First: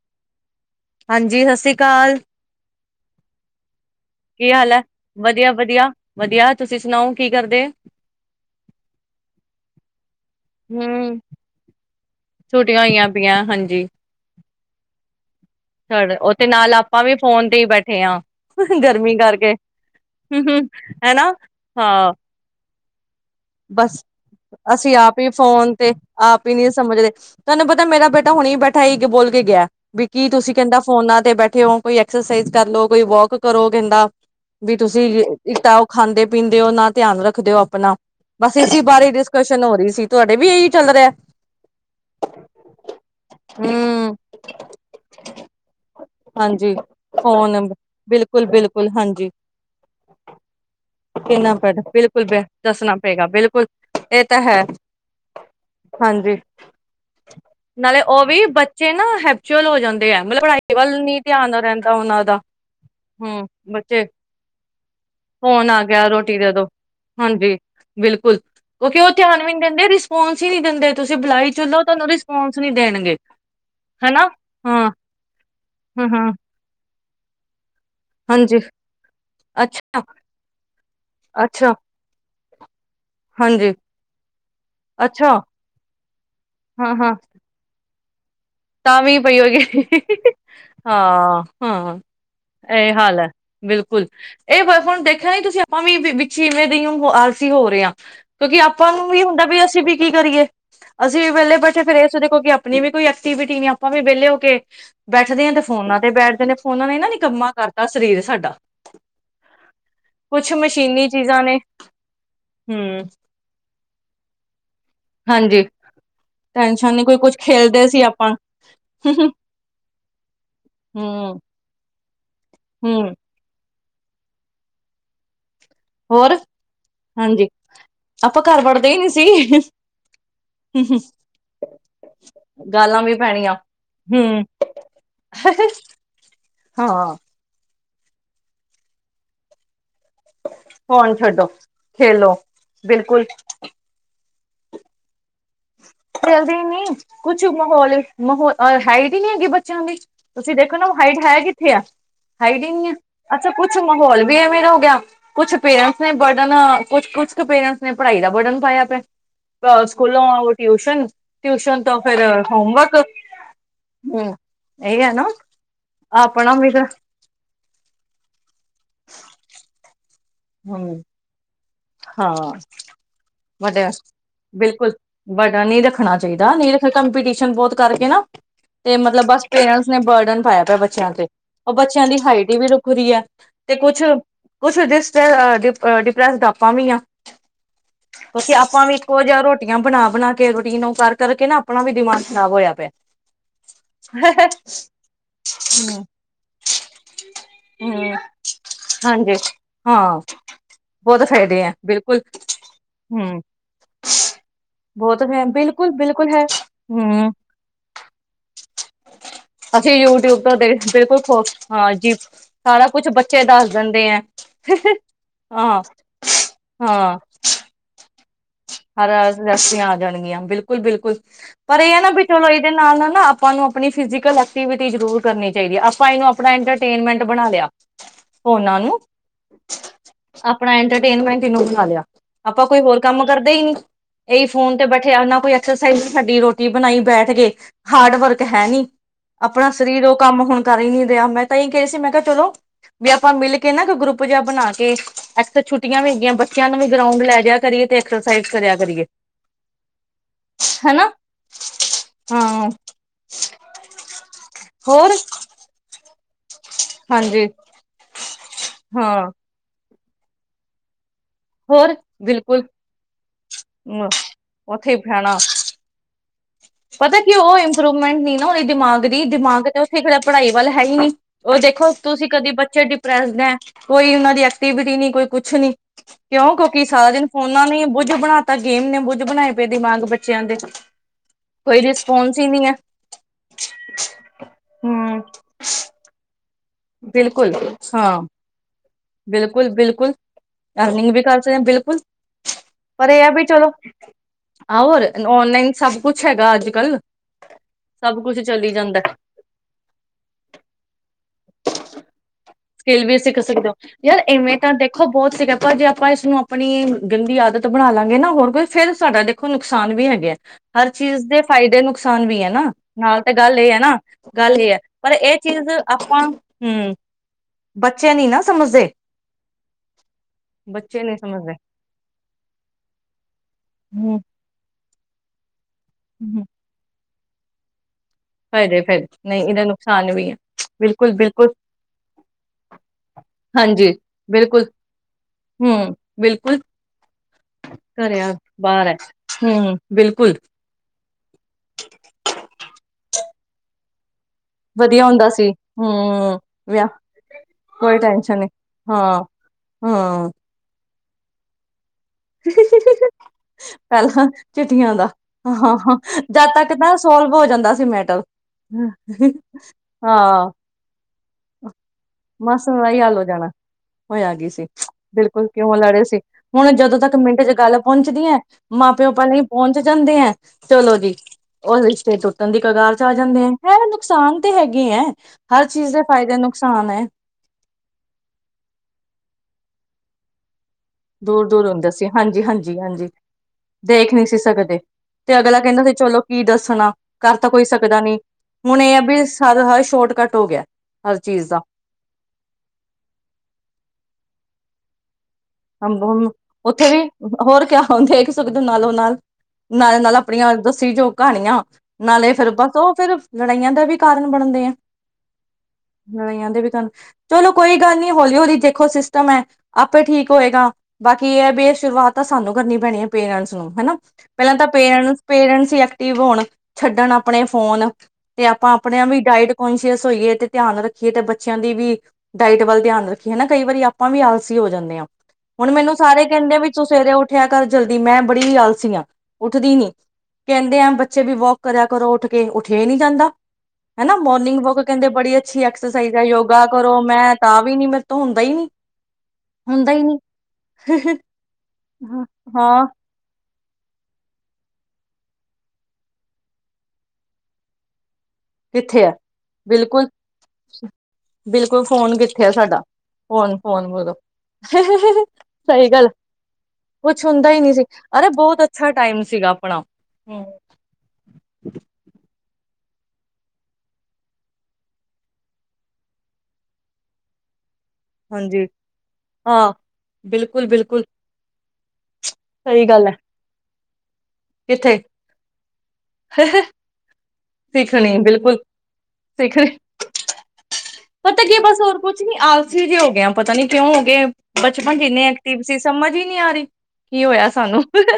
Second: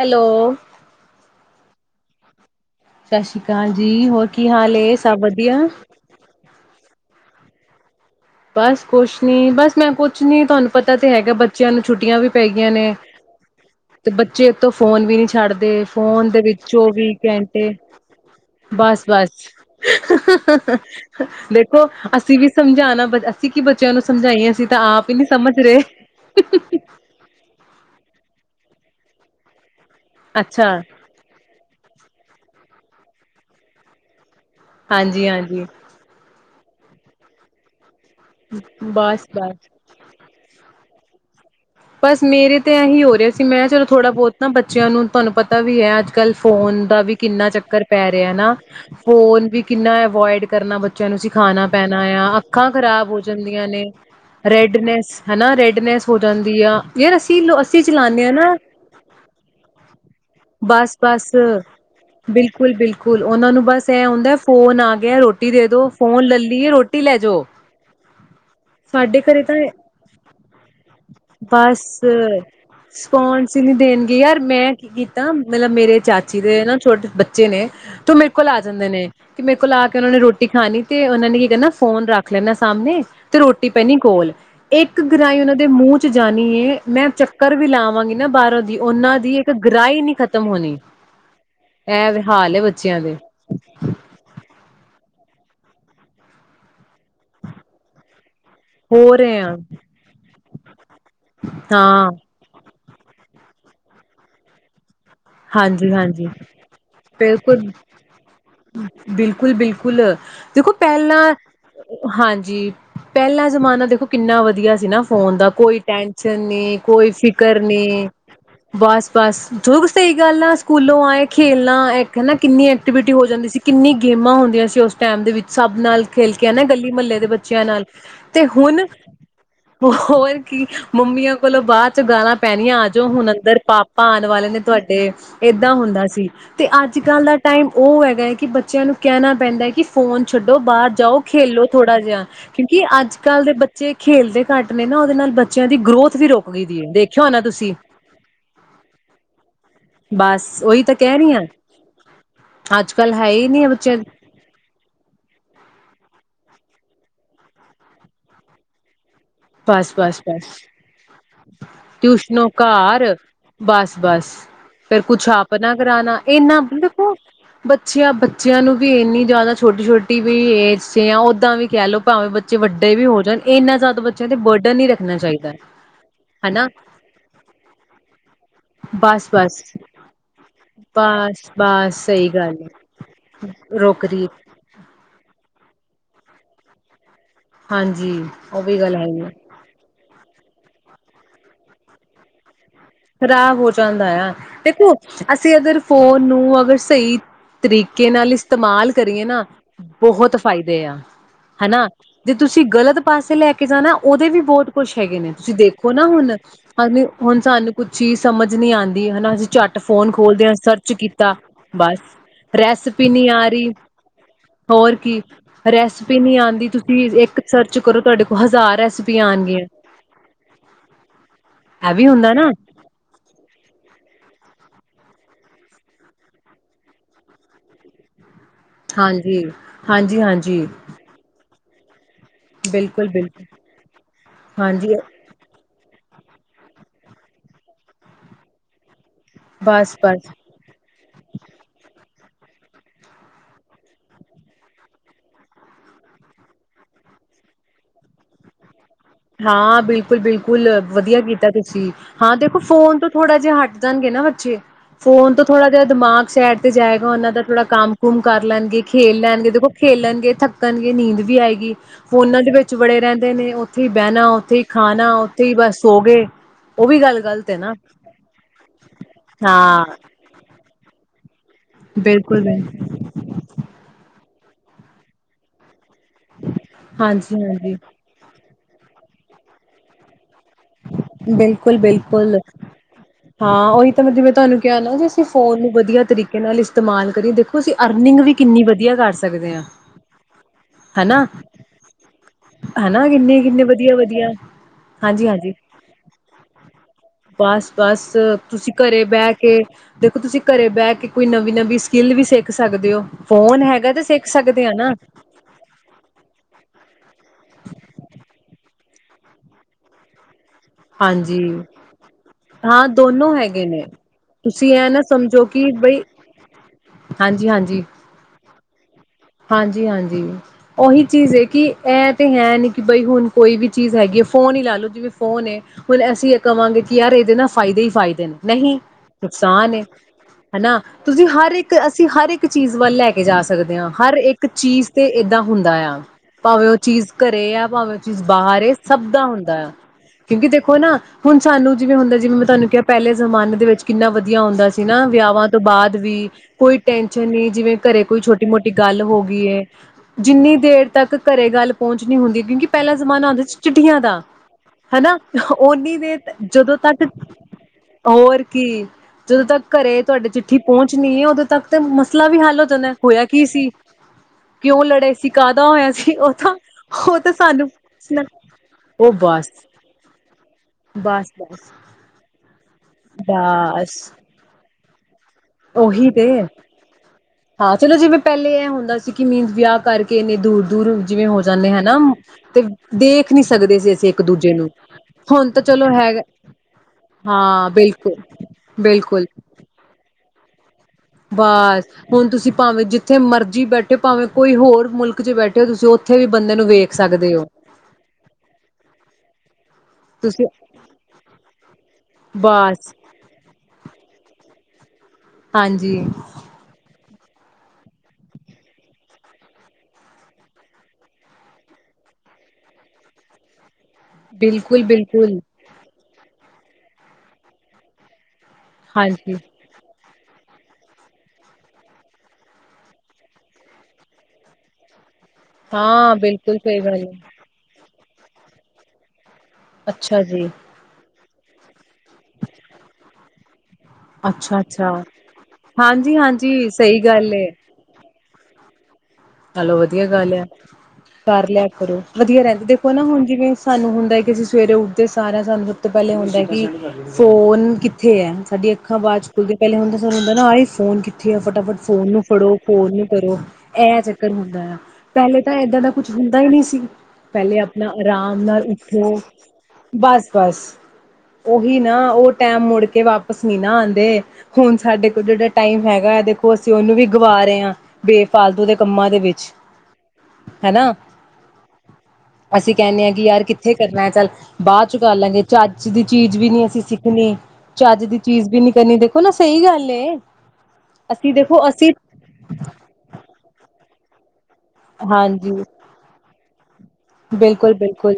Hello ਹਾਂਜੀ ਸਤਿ ਸ੍ਰੀ ਅਕਾਲ ਸਤਿ ਸ਼੍ਰੀ ਅਕਾਲ ਜੀ ਹੋਰ ਕੀ ਹਾਲ ਸਭ ਵਧੀਆ ਕੀ ਕਰਦੇ ਬਸ ਕੁਛ ਨੀ ਬਸ ਮੈਂ ਕੁਛ ਨੀ ਤੁਹਾਨੂੰ ਪਤਾ ਤੇ ਹਮ ਹੈਗਾ ਬੱਚਿਆਂ ਨੂੰ ਛੁੱਟੀਆਂ ਵੀ ਪੈ ਗਈਆਂ ਛੁੱਟੀਆਂ ਨੇ ਹੋਈਆਂ ਪਈਆਂ ਹਾਂਜੀ ਤੇ ਬੱਚੇ ਉਤੋਂ ਫੋਨ ਵੀ ਨਹੀਂੀ ਛੱਡਦੇ ਛ ਫੋਨ ਉਹ ਦੇ ਤੇ ਨਾਲ ਆਪਾਂ ਵਿੱਚੌਵੀ ਵੀ ਫੋਨ ਤੇ ਹੀ ਘੰਟੇ ਬੈਠੇ ਹਾਂ ਬਸ ਗਰਮੀ ਬਸ ਕਰਕੇ ਹਨਾ ਦੇਖੋ ਹਾਂ ਅਸੀਂ ਵੀ ਸਮਝਾ [inaudible] ਬਸ ਅਸੀਂ ਆਪ ਨੀ ਹੀ ਸਮਝ ਫੋਨ ਰਹੇ ਤੇ ਆਪ ਹੀ ਨਹੀਂੀ ਸਮਝਦੇ ਤੁਹਾਨੂੰ ਪਤਾ ਮੇਰਾ ਬੇਟਾ ਹੁਣੇ ਹੀ ਬੈਠਾ ਠਾਾਈ ਬੋਲ ਕੇ ਗਿਆ ਵੀ ਕੀੀ ਤੁਸੀਂ ਅੱਛਾ ਕਹਿੰਦਾ ਫੋਨਾ ਤੇ ਬੈਠੇ ਹੋ ਕੋਈ ਐਕਸਰਸਾਈਜ਼ ਕਰ ਲੋ ਕੋਈ ਵਾਕ ਕਰੋ ਕਹਿੰਦਾ ਵੀ ਤੁਸੀਂ ਹਾਂਜੀ-ਹਾਂਜੀ ਇਟ ਉਹ ਖਾਂਦੇ ਪੀਂਦੇ ਦਿਓ ਨਾ ਧਿਆਨ ਰੱਖ ਦਿਓ ਆਪਣਾ ਬਸ ਇਹਦੀ ਬਾਰੇ ਬਸ-ਬਸ ਡਿਸਕਸ਼ਨ ਹੋ ਰਹੀ ਸੀ ਤੁਹਾਡੇ ਵੀ ਇਹੀ ਚੱਲ ਰਿਹਾ ਬਸ ਮੇਰੇ ਤੇ ਇਹੀ ਹੋ ਰਿਹਾ ਸੀ ਮੈਂ ਚਲੋ ਥੋੜਾ ਬਹੁਤ ਨਾ ਬੱਚਿਆਂ ਨੂੰ ਤੁਹਾਨੂੰ ਪਤਾ ਵੀ ਹੈ ਅੱਜ ਕੱਲ ਹਾਂਜੀ ਫੋਨ ਦਾ ਵੀ ਕਿੰਨਾ ਫੋਨ ਚੱਕਰ ਪੈ ਰਿਹਾ ਬਿਲਕੁਲ ਨਾ ਬਿਲਕੁਲ ਹਾਂਜੀ ਫੋਨ ਵੀ ਕਿੰਨਾ ਅਵੋਇਡ ਕਰਨਾ ਬੱਚਿਆਂ ਨੂੰ ਅਂ ਕਿੰਨਾ ਖਾਣਾ ਪੈਡ ਪੈਣਾ ਬਿਲਕੁਲ ਆ ਅੱਖਾਂ ਦੱਸਣਾ ਖ਼ਰਾਬ ਹੋ ਪਏਗਾ ਬਿਲਕੁਲ ਜਾਂਦੀਆਂ ਨੇ ਇਹ ਤਾਂ ਹੈ ਰੈਡਨੈਸ ਹਨਾ ਰੈਡਨੈਸ ਹੋ ਹਾਂਜੀ ਜਾਂਦੀ ਵਧੀਆ ਯਾਰ ਅਸੀਂ ਅਸੀਂ ਨਾਲੇ ਚਲਾਉਾਨਦੇ ਉਹ ਹਾਂ ਵੀ ਨਾ ਬੱਚੇ ਨਾ ਹੈਬਚੁਅਲ ਹੋ ਜਾਂਦੇ ਆ ਮਤਲਬ ਪੜ੍ਹਾਈ ਬਸ ਵੱਲ ਨੀ ਬਸ ਧਿਆਨ ਰਹਿੰਦਾ ਉਹਨਾਂ ਦਾ ਬਿਲਕੁਲ ਬਿਲਕੁਲ ਹਮ ਉਹਨਾਂ ਨੂੰ ਬਸ ਬੱਚੇ ਇਹ ਹੁੰਦਾ ਫੋਨ ਆ ਗਿਆ ਰੋਟੀ ਦੇ ਫੋਨ ਆ ਦੋ ਗਿਆ ਫੋਨ ਰੋਟੀ ਦੇ ਦੋ ਲੀਏ ਰੋਟੀ ਲੈਜਓ ਹਾਂਜੀ ਬਿਲਕੁਲ ਕਿਉਂਕਿ ਉਹ ਧਿਆਨ ਵੀ ਨੀ ਦਿੰਦੇ ਰਿਸਪੋਂਸ ਹੀ ਨਹੀਂੀ ਦਿੰਦੇ ਤੁਸੀਂ ਬੁਲਾ ਬਸ ਸਪੋਂਸ ਹੀ ਨਹੀਂੀ ਦੇਣਗੇ ਹਨਾ ਯਾਰ ਮੈਂ ਹਾਂ ਕੀ ਕੀਤਾ ਮਤਲਬ ਮੇਰੇ ਹਾਂ ਹਾਂ ਚਾਚੀ ਦੇ ਨਾ ਛੋਟੇ ਬੱਚੇ ਨੇ ਤੇ ਉਹ ਮੇਰੇ ਕੋਲ ਹਾਂਜੀ ਆ ਜਾਂਦੇ ਨੇ ਕਿ ਮੇਰੇ ਕੋਲ ਆ ਕੇ ਅੱਛਾ ਉਹਨਾਂ ਨੇ ਰੋਟੀ ਖਾਣੀ ਤੇ ਉਹਨਾ ਨੇ ਕੀ ਕਰਨਾ ਅੱਛਾ ਫੋਨ ਰੱਖ ਖ ਲ ਸਾਹਣੇ ਤੇ ਰੋਟੀ ਹਾਂਜੀ ਪੈਂਣੀ ਕੋਲ ਇੱਕ ਅੱਛਾ ਗ੍ਰਈ ਉਹਨਾਂ ਦੇ ਮੂੰਹ ਜਾਣੀ ਹੈ ਹਾਂ ਮੈਂ ਹਾਂ ਚੱਕਰ ਵੀ ਲਾਵਾਂਗੀ ਨਾ ਬਾਹਰੋਂ ਦੀ ਤਾਂ ਵੀ ਉਹਨਾਂ ਦੀ ਪਈ ਹੋ ਇੱਕ ਗ੍ਰਾਈ ਗ ਨੀ ਖਤਮ ਹੋਣੀ ਹਾਂ ਹਾਂ ਇਹ ਹਾਲ ਹੈ ਇਹ ਬੱਚਿਆਂ ਦੇ ਹਾਲ ਹੈ ਬਿਲਕੁਲ ਇਹ ਬਸ ਹੁਣ ਦੇਖ ਦੇੀ ਤੁਸੀਂ ਆਪਾਂ ਵੀ ਵਿੱਚੀ ਇਵੇਂ ਦਈਓ ਅਸੀਂ ਹੋ ਰਹੇ ਹਾਂ ਕਿਉਂਕਿ ਆਪਾਂ ਨੂੰ ਹੋ ਵੀ ਰਹੇ ਹੁੰਦਾ ਆ ਵੀ ਅਸੀਂ ਵੀ ਕੀ ਕਰੀਏ ਅਸੀਂ ਵੀ ਵਿਹਲੇ ਬੈਠੇ ਫੇਿਰ ਹਾਂ ਇਸ ਦੇ ਕਿਉਂਕਿ ਆਪਣੀ ਵੀ ਕੋਈ ਟੀ ਵੀ ਟੀ ਵੀ ਆਪਾਂ ਵੀ ਵਿਹਲੇ ਹੋ ਕੇ ਬੈਠਦੇ ਹਾਂ ਤੇ ਹਾਂਜੀ ਫੋਨਾਂ ਤੇ ਹਾਂਜੀ ਬੈਠਦੇ ਨੇ ਫੋਨਾਂ ਨੇ ਨਾ ਨਿਕੰਮਾ ਬਿਲਕੁਲ ਕਰਤਾ ਸਰੀਰ ਸਾਡਾ ਬਿਲਕੁਲ ਬਿਲਕੁਲ ਕੁਛ ਦੇਖੋ ਮਸ਼ੀਨੀ ਪਹਿਲਾਂ ਚੀਜ਼ਾਂ ਨੇ ਹਾਂਜੀ ਹਮ ਪਹਿਲਾ ਜ਼ਮਾਨਾ ਦੇਖੋ ਕਿੰਨਾ ਵਧੀਆ ਸੀ ਨਾ, ਫੋਨ ਦਾ ਹਾਂਜੀ ਕੋਈ ਟੈਂਨਸ਼ਨ ਨੀ ਟੈਨਸ਼ਨ ਕੋਈ ਕੁੱਝ ਫਿਕਰ ਖੇਲਦੇ ਸੀ ਨੀ ਆਪਾਂ ਬਸ ਬਸ ਜੋ ਕੁਛ ਸਹੀ ਗੱਲ ਆ ਸਕੂਲੋਂ ਆਏ ਹੂੰ, ਖੇਲਣਾ ਇੱਕ ਕਹਿੰਦਾ ਕਿੰਨੀ ਐਕਟੀਵਿਟੀ ਹੂੰ ਹੋ ਜਾਂਦੀ ਸੀ। ਕਿੰਨੀ ਗੇਮਾਂ ਹੁੰਦੀਆਂ ਸੀ ਉਸ ਟਾਈਮ ਦੇ ਵਿੱਚ ਸਭ ਨਾਲ ਖੇਲ ਹੋਰ ਕੇ ਆ ਨਾ ਗਲੀ ਮਹੱਲੇ ਦੇ ਹਾਂਜੀ ਬੱਚਿਆਂ ਨਾਲ ਆਪਾਂ ਤੇ ਘਰ ਹੁਣ ਵੜਦੇ ਹੀ ਨੀ ਸੀ। ਹੋਰ ਕੀ ਮੰਮੀਆਂ ਕੋਲੋਂ ਬਾਅਦ ਚ ਗਾਲਾਂ ਪੈਣੀਆਂ ਆ ਗਾਲਾਂ ਜਾਓ ਵੀ ਹੁਣ ਪੈਣੀਆਂ ਅੰਦਰ ਪਾਪਾ ਆਉਣ ਹੂੰ ਵਾਲੇ ਨੇ ਤੁਹਾਡੇ ਤੇ ਏਦਾਂ ਹੁੰਦਾ ਸੀ ਤੇ ਅੱਜ ਹਾਂ ਕੱਲ ਦਾ ਟਾਈਮ ਉਹ ਹੈਗਾ ਹੈ, ਕਿ ਬੱਚਿਆਂ ਨੂੰ ਕਹਿਣਾ ਪੈਂਦਾ ਕਿ ਫੋਨ ਛੱਡੋ ਬਾਹਰ ਫੋਨ ਜਾਓ ਛੱਡੋ ਖੇਲੋ ਥੋੜਾ ਜਿਹਾ ਖੇਲੋ ਕਿਉਂਕਿ ਅੱਜ ਬਿਲਕੁਲ ਕੱਲ੍ਹ ਦੇ ਬੱਚੇ ਖੇਲਦੇ ਘੱਟ ਨੇ ਨਾ ਉਹਦੇ ਨਾਲ ਬੱਚ ਚੱਲਦੇ ਨੇ ਕੁਛ ਤੁਸੀਂ ਮਾਹੌਲ ਮਾਹੌਲ ਹੈ ਤੇ ਨੀ ਹੈਗੇ ਬੱਚੇ, ਬੱਚਿਆਂ ਦੀ ਬਸ ਤੁਸੀ ਦੇਖੋ ਉਹੀ ਨਾ ਤਾਂ ਉਹ ਕਹਿ ਹਾਈਟ ਰਹੀ ਹੈ, ਹਾਂ ਕਿੱਥੇ ਆ ਹਾਈਟ ਹੀ ਨੀ ਆ ਅੱਜ ਕੱਲ੍ਹ ਹੈ ਹੀ ਅੱਛਾ ਨਹੀਂ ਕੁੱਛ ਬੱਚਿਆਂ ਦੀ, ਮਾਹੌਲ ਵੀ ਐਵੇੇ ਦਾ ਹੋ ਗਿਆ ਕੁਛ ਪੇਰੈਂਟਸ ਨੇ ਬਰਡਨ ਕੁਛ ਕੁਛ ਕੁ ਪੇਰੈਂਟਸ ਨੇ ਪੜ੍ਹਾਈ ਦਾ ਬਰਡਨ ਪਾਇਆ ਪਿਆ। ਬਸ ਸਕੂਲੋਂ ਬਸ, ਆਓ ਬਸ ਟਿਊਸ਼ਨ ਟਿਊਸ਼ਨ ਤੋਂ ਫਿਰ ਟਿਊਸ਼ਨੋ ਹੋਮਵਰਕ ਘਰ ਬਸ ਹੂੰ ਬਸ ਇਹੀ ਫੇਰ ਹੈ ਨਾ ਕੁਛਾ ਆਪਣਾ ਕਰਾਣਾ ਆਪਣਾ ਇਨਾ ਵੀ ਤਾਂ ਦੇਖੋ ਬੱਚਿਆਂ ਬੱਚਿਆਂ ਨੂੰ ਵੀ ਇੰਨੀ ਜ਼ਿਆਦਾ ਛੋਟੀ ਛੋਟੀ ਵੀ ਹੂੰ [unintelligible] ਉਦਾਂ ਵੀ, ਕਹਿ ਲਓ ਭਾਵੇਂ ਹਾਂ ਬੱਚੇ ਵੱਡੇ ਵੀ ਹੋ ਜਾਣ ਇੰਨਾ ਵੱਡਿਆ ਜ਼ਿਆਦਾ ਬੱਚਿਆਂ ਤੇ ਬਰਡਨ ਨੀ ਬਿਲਕੁਲ ਰੱਖਣਾ ਚਾਹੀਦਾ ਬਰਡਨ ਨਹੀਂ ਰੱਖਣਾ ਚਾਹੀਦਾ ਹਨਾ ਨਹੀਂ ਰੱਖ ਕੰਪੀਟੀਸ਼ਨ ਬਹੁਤ ਕਰਕੇ ਨਾ, ਤੇ ਮਤਲਬ ਬਸ ਬਸ-ਬਸ, ਪੇਰੈਂਟਸ ਨੇ ਬਰਡਨ ਪਾਇਆ ਪਿਆ ਬੱਚਿਆਂ ਤੇ ਉਹ ਬਸ-ਬਸ ਬੱਚਿਆਂ ਦੀ ਸਹੀ ਹਾਈਟ ਗੱਲ ਹੀ ਵੀ ਰੁੱਕ ਰਹੀ ਹੈ, ਤੇ ਐ ਕੁਛ ਰੋਕਦੀ ਕੁਛ [inaudible] ਪ੍ਰੈੱਸ ਦਾ, ਤਾਂ ਵੀ ਆਂ, ਹਾਂਜੀ ਤੁਸੀਂ ਉਹ ਆਪਾਂ ਵੀ ਗੱਲ ਹੈਗੀ ਇੱਕੋ ਐ। ਜਿਹਾ ਰੋਟੀਆਂ ਬਣਾ। ਬਣਾ ਕੇ ਰੂਟੀਨ ਨੂੰ ਕਰ ਕਰਕੇ ਨਾ ਆਪਣਾ ਵੀ ਦਿਮਾਗ ਖਰਾਬ ਹੋਇਆ। ਪਿਆ ਖ਼ਰਾਬ ਹੋ ਜਾਂਦਾ ਆ ਦੇਖੋ ਅਸੀਂ ਅਗਰ ਹਮ ਫੋਨ ਨੂੰ ਅਗਰ ਸਹੀ ਤਰੀਕੇ ਨਾਲ ਇਸਤੇਮਾਲ ਕਰੀਏ ਹਾਂਜੀ ਨਾ ਹਾਂ ਬਹੁਤ ਫਾਇਦੇ ਆ। ਬਹੁਤ ਫਾਇਦੇ ਹੈ ਹਨਾ ਬਿਲਕੁਲ ਜੇ ਤੁਸੀਂ ਗਲਤ ਪਾਸੇ ਹਮ ਲੈ ਕੇ ਜਾਣਾ ਉਹਦੇ ਵੀ ਬਹੁਤ ਕੁਛ ਹੈਗੇ ਬਹੁਤ ਨੇ ਹੈ ਤੁਸੀਂ ਬਿਲਕੁਲ ਦੇਖੋ ਨਾ ਬਿਲਕੁਲ ਹੁਣ ਹੈ ਹਮ ਹੁਣ ਸਾਨੂੰ ਕੁਛ ਹੀ ਸਮਝ ਨਹੀਂ ਆਉਂਦੀ ਹਨਾ ਅਸੀਂ ਝੱਟ ਫੋਨ ਯੂਟਿਊਬ ਖੋਲਦੇ ਹਾਂ ਤੋਂ ਦੇ ਸਰਚ ਕੀਤਾ ਬਿਲਕੁਲ ਹਾਂ ਬਸ ਜੀ ਸਾਰਾ ਰੈਸਪੀ ਕੁਛ ਨਹੀਂ ਬੱਚੇ ਆ ਦੱਸ ਰਹੀ ਦਿੰਦੇ ਹੈ ਹੋਰ ਕੀ ਹਾਂ ਰੈਸਪੀ ਨਹੀਂ ਆਉਂਦੀ ਤੁਸੀਂ ਇੱਕ ਸਰਚ ਕਰੋ ਤੁਹਾਡੇ ਕੋਲ ਹਜ਼ਾਰ ਰੈਸਪੀਆਂ ਹਜਾਰ ਆਉਣਗੀਆਂ ਰਿਆਸਤੀ ਆ ਜਾਣਗੀਆਂ ਬਿਲਕੁਲ ਬਿਲਕੁਲ ਪਰ ਇਹ ਹੈ ਨਾ ਵੀ ਚਲੋ ਇਹਦੇ ਨਾਲ ਨਾ ਆਪਾਂ ਨੂੰ ਆਪਣੀ ਫਿਜੀਕਲ- ਐਕਤੀਵਿਤੀ ਜ਼ਰੂਰ ਕਰਨੀ ਚਾਹੀਦੀ ਹੈ ਆਪਾਂ ਇਹਨੂੰ ਆਪਣਾ ਇੰਟਰਟੇਨਮੈਂਟ ਬਣਾ ਲਿਆ। ਫੌਨਾਂ ਨੂੰ ਹਾਂਜੀ ਹਾਂਜੀ ਹਾਂਜੀ ਆਪਣਾ ਇਟਰਟੇਨਮੈਂਟ ਇਨੂੰ ਬਨਾ [unintelligible] ਆਪਾਂ ਕੋਈ ਬੋਲ ਬਿਲਕੁਲ ਕੰਮ ਬਿਲਕੁਲ ਕਰਦੇ ਹੀ ਇ ਫੋਨ ਤੇ ਹਾਂਜੀ ਬੈਠੇ ਆ ਨਾ ਕੋਈ ਐਕਸਸਾਈਜ਼ ਸਾਡੀ ਰੋਟੀ ਬਣਾਈ ਬੈਠ ਗਏ ਹਾਰਡ ਵਰਕ ਹੈ ਨੀ। ਆਪਣਾ ਬਸ ਸਰੀਰ ਉਹ ਬਸ ਕੰਮ ਹੁਣ ਕਰ ਹੀ ਨੀ ਰਿਹਾ ਮੈਂ ਤਾਂ ਇਹੀ ਕਹਿ ਰਹੀ ਸੀ ਮੈਂ ਕਿਹਾ ਚਲੋ ਵੀ ਆਪਾਂ ਮਿਲ ਕੇ ਨਾ ਕੋਈ ਗਰੁੱਪ ਜਿਹਾ ਬਣਾ ਕੇ ਅਕਸ ਛੁੱਟੀਆਂ ਵੀ ਹੈਗੀਆਂ ਬੱਚਿਆਂ ਨੂੰ ਵੀ ਗਰਾਉਂਡ ਲੈ ਜਾ ਕਰੀਏ। ਤੇ ਐਕਸਰਸਾਈਜ਼ ਕਰਿਆ ਕਰੀਏ। ਹਾਂ ਬਿਲਕੁਲ ਬਿਲਕੁਲ ਹਨਾ ਵਧੀਆ ਕੀਤਾ ਤੁਸੀਂ ਹਾਂ ਦੇਖੋ ਫੋਨ ਤੋਂ ਥੋੜ੍ਹਾ ਜਿਹਾ ਹਟ ਜਾਣਗੇ ਨਾ ਬੱਚੇ ਹੋਰ ਫੋਨ ਤੋਂ ਥੋੜ੍ਹਾ ਜਿਹਾ ਦਿਮਾਗ [unintelligible] ਤੇ ਜਾਏਗਾ ਉਹਨਾਂ ਦਾ ਹਾਂਜੀ ਥੋੜਾ ਕੰਮ ਕੁਮ ਕਰ ਲੈਣਗੇ ਖੇਲ ਹਾਂ ਲੈਣਗੇ ਦੇਖੋ ਖੇਲਣਗੇ ਥੱਕਣਗੇ ਨੀਂਦ ਵੀ ਆਏਗੀ ਹੋਰ ਫੋਨਾਂ ਦੇ ਬਿਲਕੁਲ ਵਿੱਚ ਵੜੇ ਰਹਿੰਦੇ ਨੇ ਹੀ ਬਹਿਣਾ ਉੱਥੇ ਹੀ ਖਾਣਾ ਬਹਿਣਾ ਹੀ ਬਸ ਸੋ ਗਏ ਉਹ ਵੀ ਗੱਲ ਪਤਾ ਕੀ ਗ਼ਲਤ ਹੈ ਉਹ ਨਾ ਇੰਪਰੂਵਮੈਂਟ ਨਹੀਂ ਨਾ ਉਹਦੇ ਦਿਮਾਗ ਦੀ ਦਿਮਾਗ ਤੇ ਹਾਂ ਉੱਥੇ ਹੀ ਪੜ੍ਹਾਈ ਵੱਲ ਹੈ ਹੀ ਨੀ। ਉਹ ਦੇਖੋ ਤੁਸੀਂ ਬਿਲਕੁਲ ਕਦੇ ਬੱਚੇ ਬਿਲਕੁਲ ਡਿਪਰੈਸਡ ਹੈ ਕੋਈ ਉਹਨਾਂ ਦੀ ਤੀਬਰੀ ਨੀ ਕੋਈ ਕੁਛ ਨੀ। ਕਿਉਂ ਕਿਉਂਕਿ ਸਾਰਾ ਦਿਨ ਹਾਂਜੀ ਫੋਨਾ ਹਾਂਜੀ ਨੇ ਹੀ ਬੁੱਝ ਬਣਾ ਤਾਂ ਗੇਮ ਨੇ ਬੱਝ ਬਣਾਏ ਪਏ ਦਿਮਾਗ ਬੱਚਿਆਂ ਦੇ ਬਿਲਕੁਲ ਕੋਈ ਬਿਲਕੁਲ ਰਿਸਪੋਂਸ ਹੀ ਨਹੀਂ ਹੈ ਹਾਂ ਉਹੀ ਤਾਂ ਮੈਂ ਜਿਵੇਂ ਤੁਹਾਨੂੰ ਕਿਹਾ ਨਾ ਜੇ ਅਸੀਂ ਫੋਨ ਨੂੰ ਵਧੀਆ ਤਰੀਕੇ ਨਾਲ ਇਸ ਇਸਤੇਮਾਲ ਕਰੀਏ ਬਿਲਕੁਲ ਦੇਖੋ ਅਸੀਂ ਅਰਨਿੰਗ ਹਾਂ ਵੀ ਕਿੰਨੀ ਵਧੀਆ ਕਰ ਸਕਦੇ ਹਾਂ ਬਿਲਕੁਲ ਬਿਲਕੁਲ ਅਰਨਿੰਗ ਵੀ ਹਨਾ ਕਰ ਸਕਦੇ ਬਿਲਕੁਲ ਹੈਨਾ ਪਰ ਇਹ ਆ ਕਿੰਨੇ ਵੀ ਕਿੰਨੇ ਚਲੋ ਵਧੀਆ ਵਧੀਆ ਹੋਰ ਹਾਂਜੀ ਹਾਂਜੀ। ਔਨਲਾਈਨ ਸਭ ਕੁਛ ਹੈਗਾ ਅੱਜ ਕੱਲ ਬਸ ਬਸ ਸਭ ਕੁਛ ਚਲੀ ਤੁਸੀਂ ਜਾਂਦਾ ਘਰੇ ਬਹਿ ਕੇ ਦੇਖੋ ਤੁਸੀਂ ਘਰੇ ਬਹਿ ਕੇ ਕੋਈ ਨਾ ਨਵੀਂ ਨਵੀ ਸਕਲ ਵੀ ਸਿੱਖ ਸਕਿੱਲ ਵੀ ਸਿੱਖ ਫੋਨ ਸਕਦੇ ਹੋ ਹੈਗਾ ਤੇ ਯਾਰ ਸਿੱਖ ਇਵੇਂ ਸਕਦੇ ਤਾਂ ਆ ਨਾ ਦੇਖੋ ਬਹੁਤ ਸਿੱਖਿਆ ਪਰ ਜੇ ਆਪਾਂ ਇਸਨੂੰ ਆਪਣੀ ਗੰਦੀ ਆਦਤ ਬਣਾ ਲਾਂਗੇ ਨਾ ਹੋਰ ਕੋ ਫੇਰ ਸਾਡਾ ਦੇਖੋ ਨੁਕਸਾਨ ਵੀ ਹੈਗੇ ਹਰ ਚੀਜ਼ ਦੇ ਹਾਂਜੀ ਫਾਇਦੇ ਨੁਕਸਾਨ ਵੀ ਹੈ ਨਾ ਹਾਂ ਨਾਲ ਤਾਂ ਦੋਨੋ ਗੱਲ ਹੈਗੇ ਇਹ ਹੈ ਨੇ ਨਾ ਗੱਲ ਇਹ ਤੁਸੀਂ ਹੈ ਨਾ ਪਰ ਇਹ ਸਮਝੋ ਚੀਜ਼ ਕਿ ਬਈ ਆਪਾਂ ਹਮ ਬੱਚਿਆਂ ਨੀ ਨਾ ਸਮਝਦੇ ਹਾਂਜੀ ਹਾਂਜੀ ਉਹੀ ਬੱਚੇ ਨੀ ਚੀਜ਼ ਹੈ ਸਮਝਦੇ ਕਿ ਇਹ ਤੇ ਹੈ ਨੀ ਕਿ ਬਈ ਹੁਣ ਕੋਈ ਵੀ ਚੀਜ਼ ਹੈਗੀ ਹੈ ਹਮ ਫੋਨ ਹੀ ਲਾ ਲਓ ਜਿਵੇਂ ਫੋਨ ਹੇ ਹੁਣ ਅਸੀਂ ਇਹ ਕਵਾਂਗੇ ਕਿ ਯਾਰ ਫਾਇਦੇ ਫਾਇਦੇ ਨਹੀਂ ਫਾਇਦੇ ਫਾਇਦੇ ਨਹੀਂ ਇਹਦਾ ਨੁਕਸਾਨ ਵੀ ਹੈ ਹ ਨਾ ਬਿਲਕੁਲ ਤੁਸੀਂ ਬਿਲਕੁਲ ਹਰ ਇੱਕ ਅਸੀਂ ਹਰ ਇੱਕ ਚੀਜ਼ ਵੱਲ ਲੈ ਕੇ ਜਾ ਸਕਦੇ ਹਾਂਜੀ ਹਾਂ ਇੱਕ ਬਿਲਕੁਲ ਚੀਜ਼ ਤੇ ਇਦਾਂ ਹੁੰਦਾ ਹੂੰ ਆ ਬਿਲਕੁਲ ਭਾਵੇਂ ਉਹ ਚੀਜ਼ ਘਰੇ ਆ ਭਾਵੇਂ ਉਹ ਚੀਜ਼ ਘਰਿਆ ਬਾਹਰ ਹ ਹੈ ਸਭ ਦਾ ਹੁੰਦਾ ਆ ਹੂੰ ਬਿਲਕੁਲ ਕਿਉਂਕਿ ਦੇਖੋ ਨਾ ਹੁਣ ਸਾਨੂੰ ਜਿਵੇਂ ਹੁੰਦਾ ਜਿਵੇਂ ਮੈਂ ਤੁਹਾਨੂੰ ਕਿਹਾ ਪਹਿਲੇ ਮਨ ਦੇ ਵਿੱਚ ਕਿੰਨਾ ਕਿਉਂ ਹੁੰਦਾ ਸੀ ਨਾ ਵਧੀਆ ਹੁੰਦਾ ਵਿਆਵਾਂ ਸੀ ਤੋਂ ਬਾਅਦ ਵੀ ਹੂੰ ਕੋਈ ਵਿਆਹ ਟੈਂਸ਼ਨ ਨਹੀਂ ਜਿਵੇਂ ਘਰੇ ਕੋਈ ਟੈਨਸ਼ਨ ਛੋਟੀ ਨੀ ਮੋਟੀ ਗੱਲ ਹੋ ਹਾਂ ਗਈ ਹ ਹਾਂ ਜਿੰਨੀ ਦੇਰ ਫਿਰ ਤੱਕ ਘਰੇ ਗੱਲ ਪਹੁੰਚ ਨਹੀਂ ਹੁੰਦੀ ਕਿਉਂਕਿ ਪਹਿਲਾਂ ਜਮਾਨਾ ਦੇ ਚ ਚਿੱਟੀਆਂ ਦਾ ਪਹਿਲਾਂ ਚਿੱਠੀਆਂ ਦਾ ਹੈਨਾ ਹਾਂ ਉਨੀ ਹਾਂ ਦੇ ਜਦ ਜਦੋਂ ਤਾਂ ਤੱਕ ਸੋਲਵ ਹੋ ਜਾਂਦਾ ਸੀ ਮੈਟਰ ਔਰ ਕੀ ਜਦੋਂ ਤੱਕ ਘਰੇ ਤੁਹਾਡੇ ਹਾਂ ਚਿੱਠੀ ਪਹੁੰਚਣੀ ਹ ਉਦੋਂ ਤੱਕ ਤੇ ਮਸਲਾ ਵੀ ਹੱਲ ਹੋ ਜਾਣਾ ਓਏ ਆ ਗਈ ਸੀ ਮੇਰੇ ਕੋਲ ਕਾਹਦਾ ਕਿਉਂ ਲੈ ਹੋਇਆ ਰਹੇ ਸੀ ਉਹ ਤਾਂ ਹੁਣ ਜਦੋਂ ਤੱਕ ਉਹ ਤਾਂ ਮਿੰਟ ਚ ਸਾਨੂੰ ਗੱਲ ਪਹੁੰਚਦੀ ਹ ਮਾਂ ਉਹ ਪਿਓ ਪਹਿਲਾਂ ਹੀ ਬਸ ਪਹੁੰਚ ਜਾਂਦੇ ਆ ਚਲੋ ਜੀ ਬਸ ਬਸ ਉਹ ਰਿਸ਼ਤੇ ਟੁੱਟਣ ਦੀ ਕਗਾਰ ਚ ਆ ਜਾਂਦੇ ਬਸ ਨੁਕਸਾਨ ਤੇ ਗੀ ਐ ਉਹੀ ਤੇ ਹਾਂ ਚਲੋ ਜਿਵੇਂ ਪਹਿਲੇ ਆ ਹੁੰਦਾ ਸੀ ਮੀਨ ਵਿਆਹ ਕਰਕੇ ਦੂਰ ਜਿਵੇਂ ਹੋ ਦੂਰ ਦੂਰ ਜਾਂਦੇ ਹੁੰਦਾ ਹਨਾ ਸੀ ਹਾਂਜੀ ਹਾਂਜੀ ਤੇ ਦੇਖ ਨੀ ਸਕਦੇ ਅਸੀਂ ਦੇਖ ਇੱਕ ਨਹੀਂ ਸੀ ਦੂਜੇ ਨੂੰ ਸਕਦੇ ਤੇ ਹੁਣ ਅਗਲਾ ਤਾਂ ਕਹਿੰਦਾ ਕਿ ਚਲੋ ਹੈਗਾ ਕੀ ਦੱਸਣਾ ਘਰ ਤਾਂ ਕੋਈ ਹਾਂ ਸਕਦਾ ਬਿਲਕੁਲ ਨਹੀਂ ਹੁਣ ਇਹ ਆ ਵੀ ਬਿਲਕੁਲ ਹੋ ਗਿਆ ਹਰ ਚੀਜ਼ ਦਾ ਬਸ ਹੁਣ ਤੁਸੀਂ ਭਾਵੇਂ ਜਿੱਥੇ ਮਰਜ਼ੀ ਬੈਠੇ ਭਾਵੇਂ ਕੋਈ ਹੋਰ ਮੁਲਕ ਚ ਬੈਠੇ ਹੋ ਤੁਸੀਂ ਹਮ ਉੱਥੇ ਵੀ ਹਮ ਬੰਦੇ ਨੂੰ ਉਥੇ ਵੇਖ ਵੀ ਸਕਦੇ ਹੋ ਹੋਰ ਕਿਆ ਹੁ ਦੇਖ ਸਕਦੇ ਨਾਲੋਂ ਨਾਲ ਨਾਲ ਤੁਸੀਂ ਆਪਣੀਆਂ ਦੱਸੀ ਜੋ ਕਹਾਣੀਆਂ ਨਾਲੇ ਫਿਰ ਬਸ ਉਹ ਫਿਰ ਲੜਾਈਆਂ ਦਾ ਵੀ ਕਾਰਨ ਬਣਦੇ ਆ ਹਾਂਜੀ ਲੜਾਈਆਂ ਦੇ ਵੀ ਚਲੋ ਕੋਈ ਗੱਲ ਨਹੀਂ ਹੌਲੀ ਹੌਲੀ ਦੇਖੋ ਸਿਸਟਮ ਹੈ ਆਪੇ ਠੀਕ ਹੋਏਗਾ ਬਾਕੀ ਸ਼ੁਰੂਆਤ ਤਾਂ ਸਾਨੂੰ ਕਰਨੀ ਪੈਣੀ ਹ ਪੇਰੈਂਟਸ ਨੂੰ ਹਨਾ ਪਹਿਲਾਂ ਤਾਂ ਬਿਲਕੁਲ ਪੇਰ ਨੂੰ ਬਿਲਕੁਲ ਪੇਰੈਂਟ ਸੀ ਹੁਣ ਛੱਡਣ ਆਪਣੇ ਫੋਨ ਆਪਾਂ ਆਪਣੇਆ ਵੀ ਹਾਂਜੀ ਡਾਇਟ ਕੋਨਸ਼ੀਅਸ ਹੋਈਏ ਤੇ ਧਿਆਨ ਰੱਖੀਏ ਤੇ ਬੱਚਿਆਂ ਦੀ ਵੀ ਟਾਈਟ ਵੱਲ ਧਿਆਨ ਰੱਖੀ ਹੈ ਨਾ ਕਈ ਵਾਰੀ ਆਪਾਂ ਵੀ ਆਲਸੀ ਹੋ ਜਾਂਦੇ ਆਂ ਹੁਣ ਮੈਨੂੰ ਹਾਂ ਸਾਰੇ ਕਹਿੰਦੇ ਆ ਬਿਲਕੁਲ ਵੀ ਸਹੀ ਤੂੰ ਗੱਲ ਸਵੇਰੇ ਹੈ ਉੱਠਿਆ ਕਰ ਚਲ ਤੇ ਮੈਂ ਬੜੀ ਆਲਸੀ ਆਂ ਉੱਠਦੀ ਨਹੀਂ ਅੱਛਾ ਜੀ ਕਹਿੰਦੇ ਆ ਸੇ ਵੀ ਵਾਕ ਕਰਿਆ ਕਰੋ ਉੱਠ ਕੇ ਉੱਠਿਆ ਨਹੀਂ ਜਾਂਦਾ ਮੈਂ ਨਾ ਅੱਛਾ ਮਾਰਨਿੰਗ ਫੋਕ ਅੱਛਾ ਕਹਿੰਦੇ ਬੜੀ ਅੱਛੀ ਹਾਂਜੀ ਐਕਸਰਸਾਈਜ਼ ਹੈ ਯੋਗਾ ਹਾਂਜੀ ਸਹੀ ਕਰੋ ਗੱਲ ਮੈਂ ਏ ਤਾਂ ਵੀ ਨਹੀਂ ਮੈ ਕੋਈ ਨੀ ਚਲੋ ਹੁੰਦਾ ਹੀ ਵਧੀਆ ਗੱਲ ਲਿਆ ਨਹੀਂ ਕਰ ਲਿਆ ਕਰੋ ਹਾਂ ਵਧੀਆ ਰਹਿੰਦੇ ਹਾਂ ਦੇਖੋ ਨਾ ਹੁਣ ਜਿਵੇਂ ਸਾਨੂੰ ਹੁੰਦਾ ਕਿ ਅਸੀਂ ਸਵੇਰੇ ਉੱਠਦੇ ਸਾਰਿਆਂ ਸਾਨੂੰ ਉਸ ਤੋਂ ਪਹਿਲੇ ਹੁੰਦਾ ਕਿ ਫੋਨ ਕਿੱਥੇ ਹੈ ਸਾਡੀ ਅੱਖਾਂ ਕਿੱਥੇ ਆ ਬਾਵਾਜ਼ ਚ ਖੁੱਲ ਗ ਪਹਿਲੇਾਂ ਹੁੰਦਾ ਬਿਲਕੁਲ ਸਾਨੂੰ ਹੁੰਦਾ ਨਾ ਆ ਫੋਨ ਕਿੱਥੇ ਆ ਫਟਾਫਟ ਬਿਲਕੁਲ ਫੋਨ ਨੂੰ ਕਿੱਥੇ ਆ ਫੜੋ ਸਾਡਾ ਫੋਨ ਨੂੰ ਕਰੋ ਫੋਨ ਫੋਨ ਇਹ ਬੋਲੋ ਰ ਹੁੰਦਾ ਆ ਪਹਿਲੇ ਤਾਂ ਇਏਦਾਂ ਦਾ ਸਹੀ ਗੱਲ ਕੁਛ ਹੁੰਦਾ ਹੀ ਨਹੀਂ ਸੀ ਕੁਛ ਹੁੰਦਾ ਪਹਿਲੇ ਹੀ ਨਹੀਂ ਸੀ ਆਪਣਾ ਅਰੇ ਆਰਾਮ ਨਾਲ ਬਹੁਤ ਅੱਛਾ ਉੱਠੋ ਟਾਈਮ ਸੀਗਾ ਆਪਣਾ ਬਸ ਹਮ ਬਸ ਉਹੀ ਨਾ ਉਹ ਟੈਮ ਮੁੜ ਕੇ ਵਾਪਿਸ ਨੀ ਨਾ ਆਉਂਦੇ ਹੁਣ ਸਾਡੇ ਕੋਲ ਜਿਹੜਾ ਟਾਈਮ ਹੈਗਾ ਦੇਖੋ ਅਸੀਂ ਉਹਨੂੰ ਵੀ ਗਵਾ ਰਹੇ ਹਾਂ ਬੇਫਾਲਤੂ ਹਾਂਜੀ ਦੇ ਕੰਮਾਂ ਦੇ ਵਿੱਚ ਹਾਂ ਬਿਲਕੁਲ ਹਨਾ ਬਿਲਕੁਲ ਅਸੀਂ ਸਹੀ ਕਹਿੰਦੇ ਗੱਲ ਹਾਂ ਹੈ ਕਿ ਯਾਰ ਕਿੱਥੇ ਕਰਨਾ ਚੱਲ ਬਾਅਦ ਚ ਕਿੱਥੇ ਕਰ ਲਾਂਗੇ ਚੱਜ ਦੀ ਚੀਜ਼ ਵੀ ਨੀ ਅਸੀਂ ਸਿੱਖਣੀ ਚੱਜ ਸਿੱਖਣੀ ਦੀ ਚੀਜ਼ ਬਿਲਕੁਲ ਵੀ ਨੀ ਕਰਨੀ ਦੇਖੋ ਨਾ ਸਹੀ ਸਿੱਖਣੀ ਗੱਲ ਏ ਅਸੀਂ ਪਤਾ ਕੀ ਦੇਖੋ ਬਸ ਅਸੀਂ ਹੋਰ ਕੁਛ ਨੀ ਆਲਸੀ ਜਿ ਹੋ ਗਿਆ ਪਤਾ ਨੀ ਕਿਉਂ ਹੋ ਗਏ ਬਚਪਨ ਚ ਇੰਨੇ ਹਾਂਜੀ ਐਕਟਿਵ ਸੀ ਸਮਝ ਹੀ ਨਹੀਂ ਆ ਰਹੀ ਕੀ ਹੋਇਆ ਬਿਲਕੁਲ ਸਾਨੂੰ ਬਿਲਕੁਲ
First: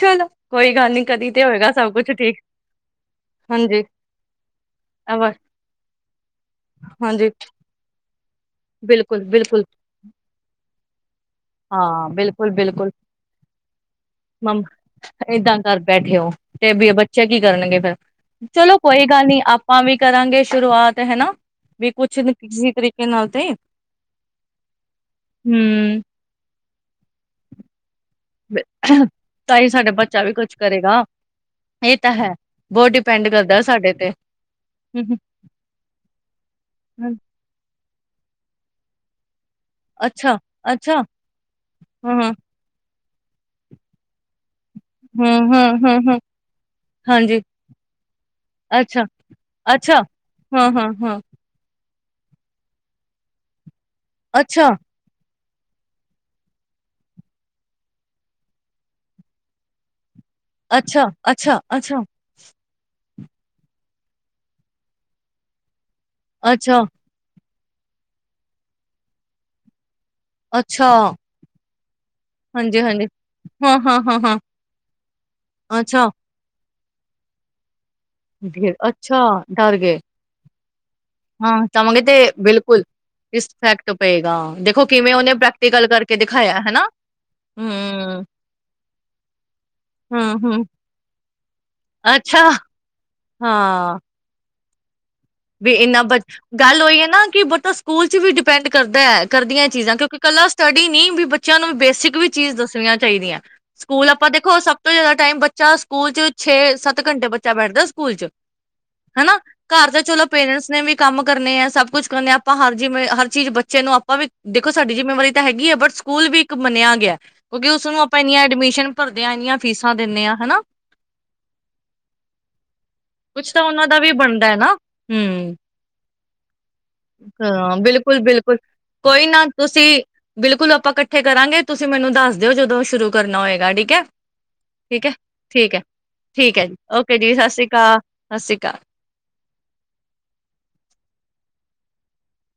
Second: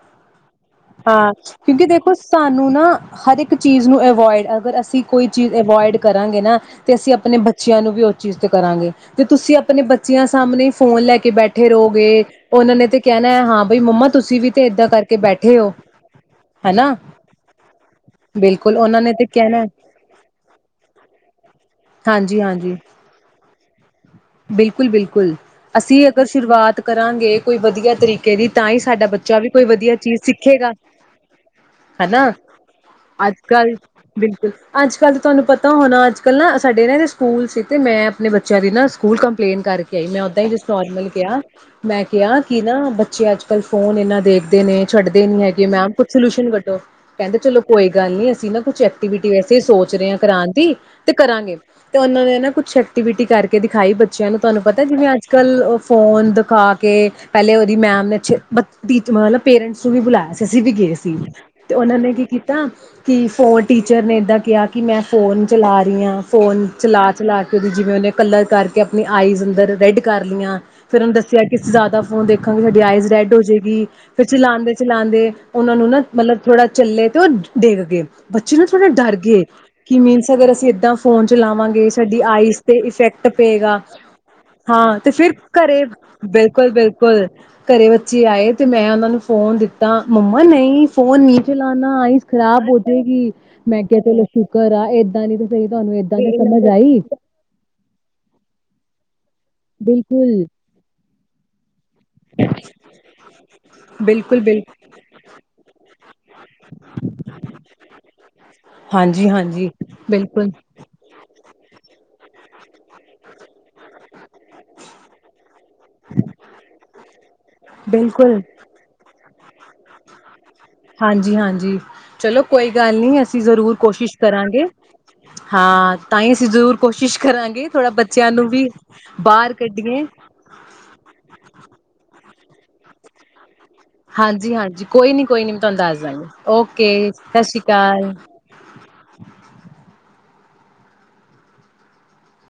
ਚਲੋ ਕੋਈ ਗੱਲ ਨੀ ਕਦੀ ਹਾਂ ਤੇ ਹੋਏਗਾ ਕਿਉਂਕਿ ਸਭ ਕੁਛ ਦੇਖੋ ਠੀਕ ਸਾਨੂੰ ਨਾ ਹਰ ਇੱਕ ਇੱਕ ਹਾਂਜੀ ਚੀਜ਼ ਨੂੰ ਅਵੋਇਡ ਅਗਰ ਅਸੀਂ ਅਵ ਕੋਈ ਚੀਜ਼ ਅਵੋਇਡ ਕਰਾਂਗੇ ਨਾ ਤੇ ਅਸੀਂ ਹਾਂਜੀ ਆਪਣੇ ਬੱਚਿਆਂ ਨੂੰ ਵੀ ਉਸ ਚੀਜ਼ ਤੇ ਕਰਾਂਗੇ ਤੇ ਬਿਲਕੁਲ ਤੁਸੀਂ ਬਿਲਕੁਲ ਆਪਣੇ ਬੱਚਿਆਂ ਸਾਹਮਣੇ ਫੋਨ ਲੈ ਕੇ ਬੈਠੇ ਹਾਂ ਰਹੋਗੇ ਬਿਲਕੁਲ ਉਹਨਾਂ ਨੇ ਬਿਲਕੁਲ ਤੇ ਕਹਿਣਾ ਹੈ ਹਾਂ ਬਈ ਮੰਮਾ ਤੁਸੀਂ ਵੀ ਤੇ ਇਏਦਾਂ ਕਰਕੇ ਬੈਠੇ ਘਰ ਬੈਠੇ ਹੋ ਤੇ ਹਨਾ ਬੱਚੇ ਕੀ ਕਰਨਗੇ ਫੇਿਰ ਚਲੋ ਬਿਲਕੁਲ ਉਹਨਾਂ ਕੋਈ ਨੇ ਤੇ ਗੱਲ ਨੀ ਕਹਿਣਾ ਆਪਾਂ ਵੀ ਕਰਾਂਗੇ ਸ਼ੁਰੂਆਤ ਹੈਨਾ ਵੀ ਕੁਛ ਹਾਂਜੀ ਕਿਸੇ ਹਾਂਜੀ ਤਰੀਕੇ ਨਾਲ ਤੇ ਬਿਲਕੁਲ ਬਿਲਕੁਲ ਹਮ ਅਸੀਂ ਅਗਰ ਸ਼ੁਰੂਆਤ ਕਰਾਂਗੇ ਕੋਈ ਵਧੀਆ ਤਰੀ ਦੀ ਤਾਂ ਹੀ ਸਾਡਾ ਬੱਚਾ ਵੀ ਤਾਂ ਕੋਈ ਹੀ ਸਾਡਾ ਵਧੀਆ ਚੀਜ਼ ਬੱਚਾ ਵੀ ਕੁਛ ਸਿੱਖੇਗਾ ਕਰੇਗਾ ਇਹ ਤਾਂ ਹਨਾ ਹੈ ਬਹੁਤ ਡਿਪੈਂਡ ਅੱਜ ਕਰਦਾ ਕੱਲ ਸਾਡੇ ਬਿਲਕੁਲ ਅੱਜ ਤੇ ਕੱਲ ਤਾਂ ਤੁਹਾਨੂੰ ਪਤਾ ਹੋਣਾ ਅੱਜ ਕੱਲ ਨਾ ਸਾਡੇ ਨਾ ਹੂੰ, ਸਕੂਲ ਤੇ ਮੈਂ ਆਪਣੇ ਬੱਚਿਆਂ ਦੀ ਨਾ ਸਕੂਲ ਕੰ ਪਲੇਨ ਕਰਕੇ ਆਈ ਮੈਂ ਅੱਛਾ, ਓਦਾਂ ਹੀ ਜਿਸ ਅੱਛਾ, ਨੋਰਮਲ ਕਿਹਾ ਮੈਂ ਹਾਂ-ਹਾਂ, ਕਿਹਾ ਕਿ ਨਾ ਬ ਬੱਚੇ ਅੱਜ ਕੱਲ ਫੋਨ ਇੰਨਾ ਦੇਖਦੇ ਛੱਡਦੇ ਨੀ ਹੈਗੇ ਮੈਮ ਕੁਛ ਹਾਂ-ਹਾਂ-ਹਾਂ-ਹਾਂ, ਸੋਲਿਊਸ਼ਨ ਕੱਢੋ ਕਹਿੰਦੇ ਹਾਂਜੀ, ਚਲੋ ਕੋਈ ਗੱਲ ਨੀ ਅਸੀਂ ਨਾ ਕੁਛ ਅੱਛਾ, ਐਕਟੀਵਿਟੀ ਵੈਸੇ ਸੋਚ ਅੱਛਾ। ਰਹੇ ਹਾਂ ਕਰਾਉਣ ਦੀ ਤੇ ਹਾਂ-ਹਾਂ-ਹਾਂ, ਕਰਾਂਗੇ [unintelligible] ਕੁਛ ਐਕਟੀਵਿਟੀ ਕਰਦੇ ਦੀ ਹਾਏ ਬੱਚਿਆ ਨੂੰ ਤੁਹਾਨੂੰ ਅੱਛਾ, ਪਤਾ ਜਿਵੇਂ, ਅੱਜ ਕੱਲ ਉਹ ਫੋਨ ਦਿਖਾ ਕੇ ਪਹਿਲੇ ਉਹਦੀ ਮੈਮ [unintelligible] ਪੇਰੈਂਟਸ ਨੂੰ ਵੀ ਬੁਲਾਇਆ ਸੀ। ਅਸੀਂ ਵੀ ਗਏ ਅੱਛਾ, ਸੀ ਅੱਛਾ, ਤੇ ਅੱਛਾ, ਉਹਨਾਂ ਨੇ ਕੀ ਕੀਤਾ। ਕਿ ਫੋਨ ਟੀਚਰ ਨੇ ਏਦਾਂ ਕਿਹਾ ਕਿ ਮੈਂ ਫੋਨ ਚਲਾ ਫੋਨ ਅੱਛਾ, ਚਲਾ ਚਲਾ ਉਹਦੀ ਜਿਵੇਂ ਉਹਨੇ ਕਲਰ ਕਰਕੇ ਆਪਣੀ ਆਈਜ਼ ਅੰਦਰ ਰੈਡ ਕਰ ਲਈਆਂ ਅੱਛਾ। ਫੇਰ ਉਹਨੂੰ ਦੱਸਿਆ ਕਿ ਜ਼ਿਆਦਾ ਫੋਨ ਦੇਖਾਂਗੇ ਸਾਡੀ ਹਾਂਜੀ-ਹਾਂਜੀ, ਆਈਜ਼ ਰੈੱਡ ਹੋਜੋਗੀ। ਫਿਰ ਹਾਂ-ਹਾਂ-ਹਾਂ-ਹਾਂ, ਚਲਾਉਦੇ ਚਲਾਉਂਦੇ ਉਹਨਾਂ ਨੂੰ ਨਾ ਅੱਛਾ, ਮਤਲਬ ਥੋੜਾ ਚੱਲੇ ਤੇ ਉਹ ਡਿੱਗ ਗਏ। ਬੱਚੇ ਨੂੰ ਫਿਰ ਥੋੜ੍ਹਾ ਡਰ ਅੱਛਾ ਗਏ ਡਰ ਗਏ। ਕਿ ਮੀਨਸ ਅਗਰ ਅਸੀਂ ਏਦਾਂ ਫੋਨ ਹਾਂ, ਚਲਾਵਾਂਗੇ ਚਾਵਾਂਗੇ ਤੇ ਸਾਡੀ ਆਈਜ਼ ਤੇ ਬਿਲਕੁਲ। ਇਫੈਕਟ ਇਸ ਪਏਗਾ ਫੈਕਟ ਪਏਗਾ, ਦੇਖੋ ਹਾਂ ਤੇ ਕਿਵੇਂ ਫਿਰ ਉਹਨੇ ਘਰੇ ਪ੍ਰੈਕਟੀਕਲ ਕਰਕੇ ਦਿਖਾਇਆ ਬਿਲਕੁਲ ਹਨਾ। ਬਿਲਕੁਲ ਘਰੇ ਬੱਚੇ ਹੂੰ, ਆਏ ਤੇ ਮੈਂ ਉਹਨੂੰ ਫੋਨ ਦੀ ਤਾਂ ਮੰਮਾ ਹੂੰ-ਹੂੰ, ਨਹੀਂ ਫੋਨ ਨਹੀਂ ਚਲਾਨਾ ਆਈਸ ਅੱਛਾ, ਖ਼ਰਾਬ ਹੋਜੇਗੀ ਮੈਂ ਹਾਂ। ਕਿਹਾ ਚਲੋ ਸ਼ੁ ਕਰਾ ਏਦ ਵੀ ਇੰਨਾ ਬਈ ਗੱਲ ਹੋਈ ਹੈ ਨਾ ਕਿ ਬਟ ਉਹ ਸਕੂਲ ਚ ਵੀ ਡਿਪੈਂਡ ਕਰਦਾ ਐ। ਕਰਦੀਆਂ ਚੀਜ਼ਾਂ ਕਿਉਂਕਿ ਬਿਲਕੁਲ ਇਕੱਲਾ ਸਟੱਡੀ ਨਹੀਂ ਵੀ ਬੱਚਿਆਂ ਨੂੰ ਬੇਸਿਕ ਵੀ ਚੀਜ਼ ਦੱਸਣੀਆਂ ਚਾਹੀਦੀਆਂ, ਸਕੂਲ ਆਪਾਂ ਬਿਲਕੁਲ ਦੇਖੋ ਬਿਲਕੁਲ ਸਭ ਤੋਂ ਜ਼ਿਆਦਾ ਟਾਈਮ ਬੱਚਾ ਸਕੂਲ ਚ ਛੇ ਸੱਤ ਘੰਟੇ ਬੱਚਾ ਬੈਠਦਾ ਸਕੂਲ ਚ ਹਾਂਜੀ, ਹਨਾ ਹਾਂਜੀ ਘਰ ਤਾਂ ਬਿਲ ਚਲੋ ਪੇਰੈਂਟਸ ਨੇ ਵੀ ਕੰਮ ਕਰਨੇ ਐ ਸਭ ਕੁਛ ਤੇ ਹੁਨ ਆਪਾ ਹਰ ਜਿਵੇਂ ਹਰ ਚੀਜ਼ ਬੱਚੇ ਨੂੰ ਆਪ ਦੇਖੋ ਸਾਡੀ ਜਿੰਮੇਵਾਰੀ ਤਾਂ ਹੈਗੀ ਹੈ ਬਟ ਸਕੂਲ ਵੀ ਇੱਕ ਮੰਨਿਆ ਗਿਆ ਕਿਉਂਕਿ ਉਸਨੂੰ ਆਪਾਂ ਬਿਲਕੁਲ ਇੰਨੀਆਂ ਐਡਮਿਸ਼ਨ ਭਰ ਇੰਨੀਆਂ ਫੀਸਾਂ ਦੇਨੇ ਆ ਹਨਾ। ਹਾਂਜੀ, ਹਾਂਜੀ ਚਲੋ ਕੋਈ ਗੱਲ ਨਹੀਂ, ਅਸੀਂ ਕੁਛ ਤਾਂ ਜ਼ਰੂਰ ਉਹਨਾਂ ਦਾ ਵੀ ਕੋਸ਼ਿਸ਼ ਬਣਦਾ ਹੈ ਕਰਾਂਗੇ। ਨਾ ਹਮ ਹਾਂ ਤਾਂ ਹੀ ਅਸੀਂ ਜ਼ਰੂਰ ਕੋਸ਼ਿਸ਼ ਕਰਾਂਗੇ ਹਾਂ ਥੋੜ੍ਹਾ ਬੱਚਿਆਂ ਨੂੰ ਬਿਲਕੁਲ-ਬਿਲਕੁਲ ਵੀ ਕੋਈ ਨਾ ਬਾਹਰ ਤੁਸੀਂ ਕੱਢੀਏ। ਬਿਲਕੁਲ ਆਪਾਂ ਇਕੱਠੇ ਕਰਾਂਗੇ ਤੁਸੀਂ ਮੈਨੂੰ ਦੱਸ ਦਿਓ ਜਦੋਂ ਸ਼ੁਰੂ ਕਰਨਾ ਹੋਏਗਾ, ਠੀ ਹਾਂਜੀ, ਹਾਂਜੀ ਕੋਈ ਨੀ ਕੋਈ ਨੀ ਮੈਂ ਤੁਹਾਨੂੰ ਦੱਸ ਦਾਂਗੀ, ਠੀਕ ਹੈ ਜੀ ਓਕੇ ਜੀ ਸਤਿ ਸ਼੍ਰੀ ਅਕਾਲ। ਸਤਿ ਸ਼੍ਰੀ ਅਕਾਲ।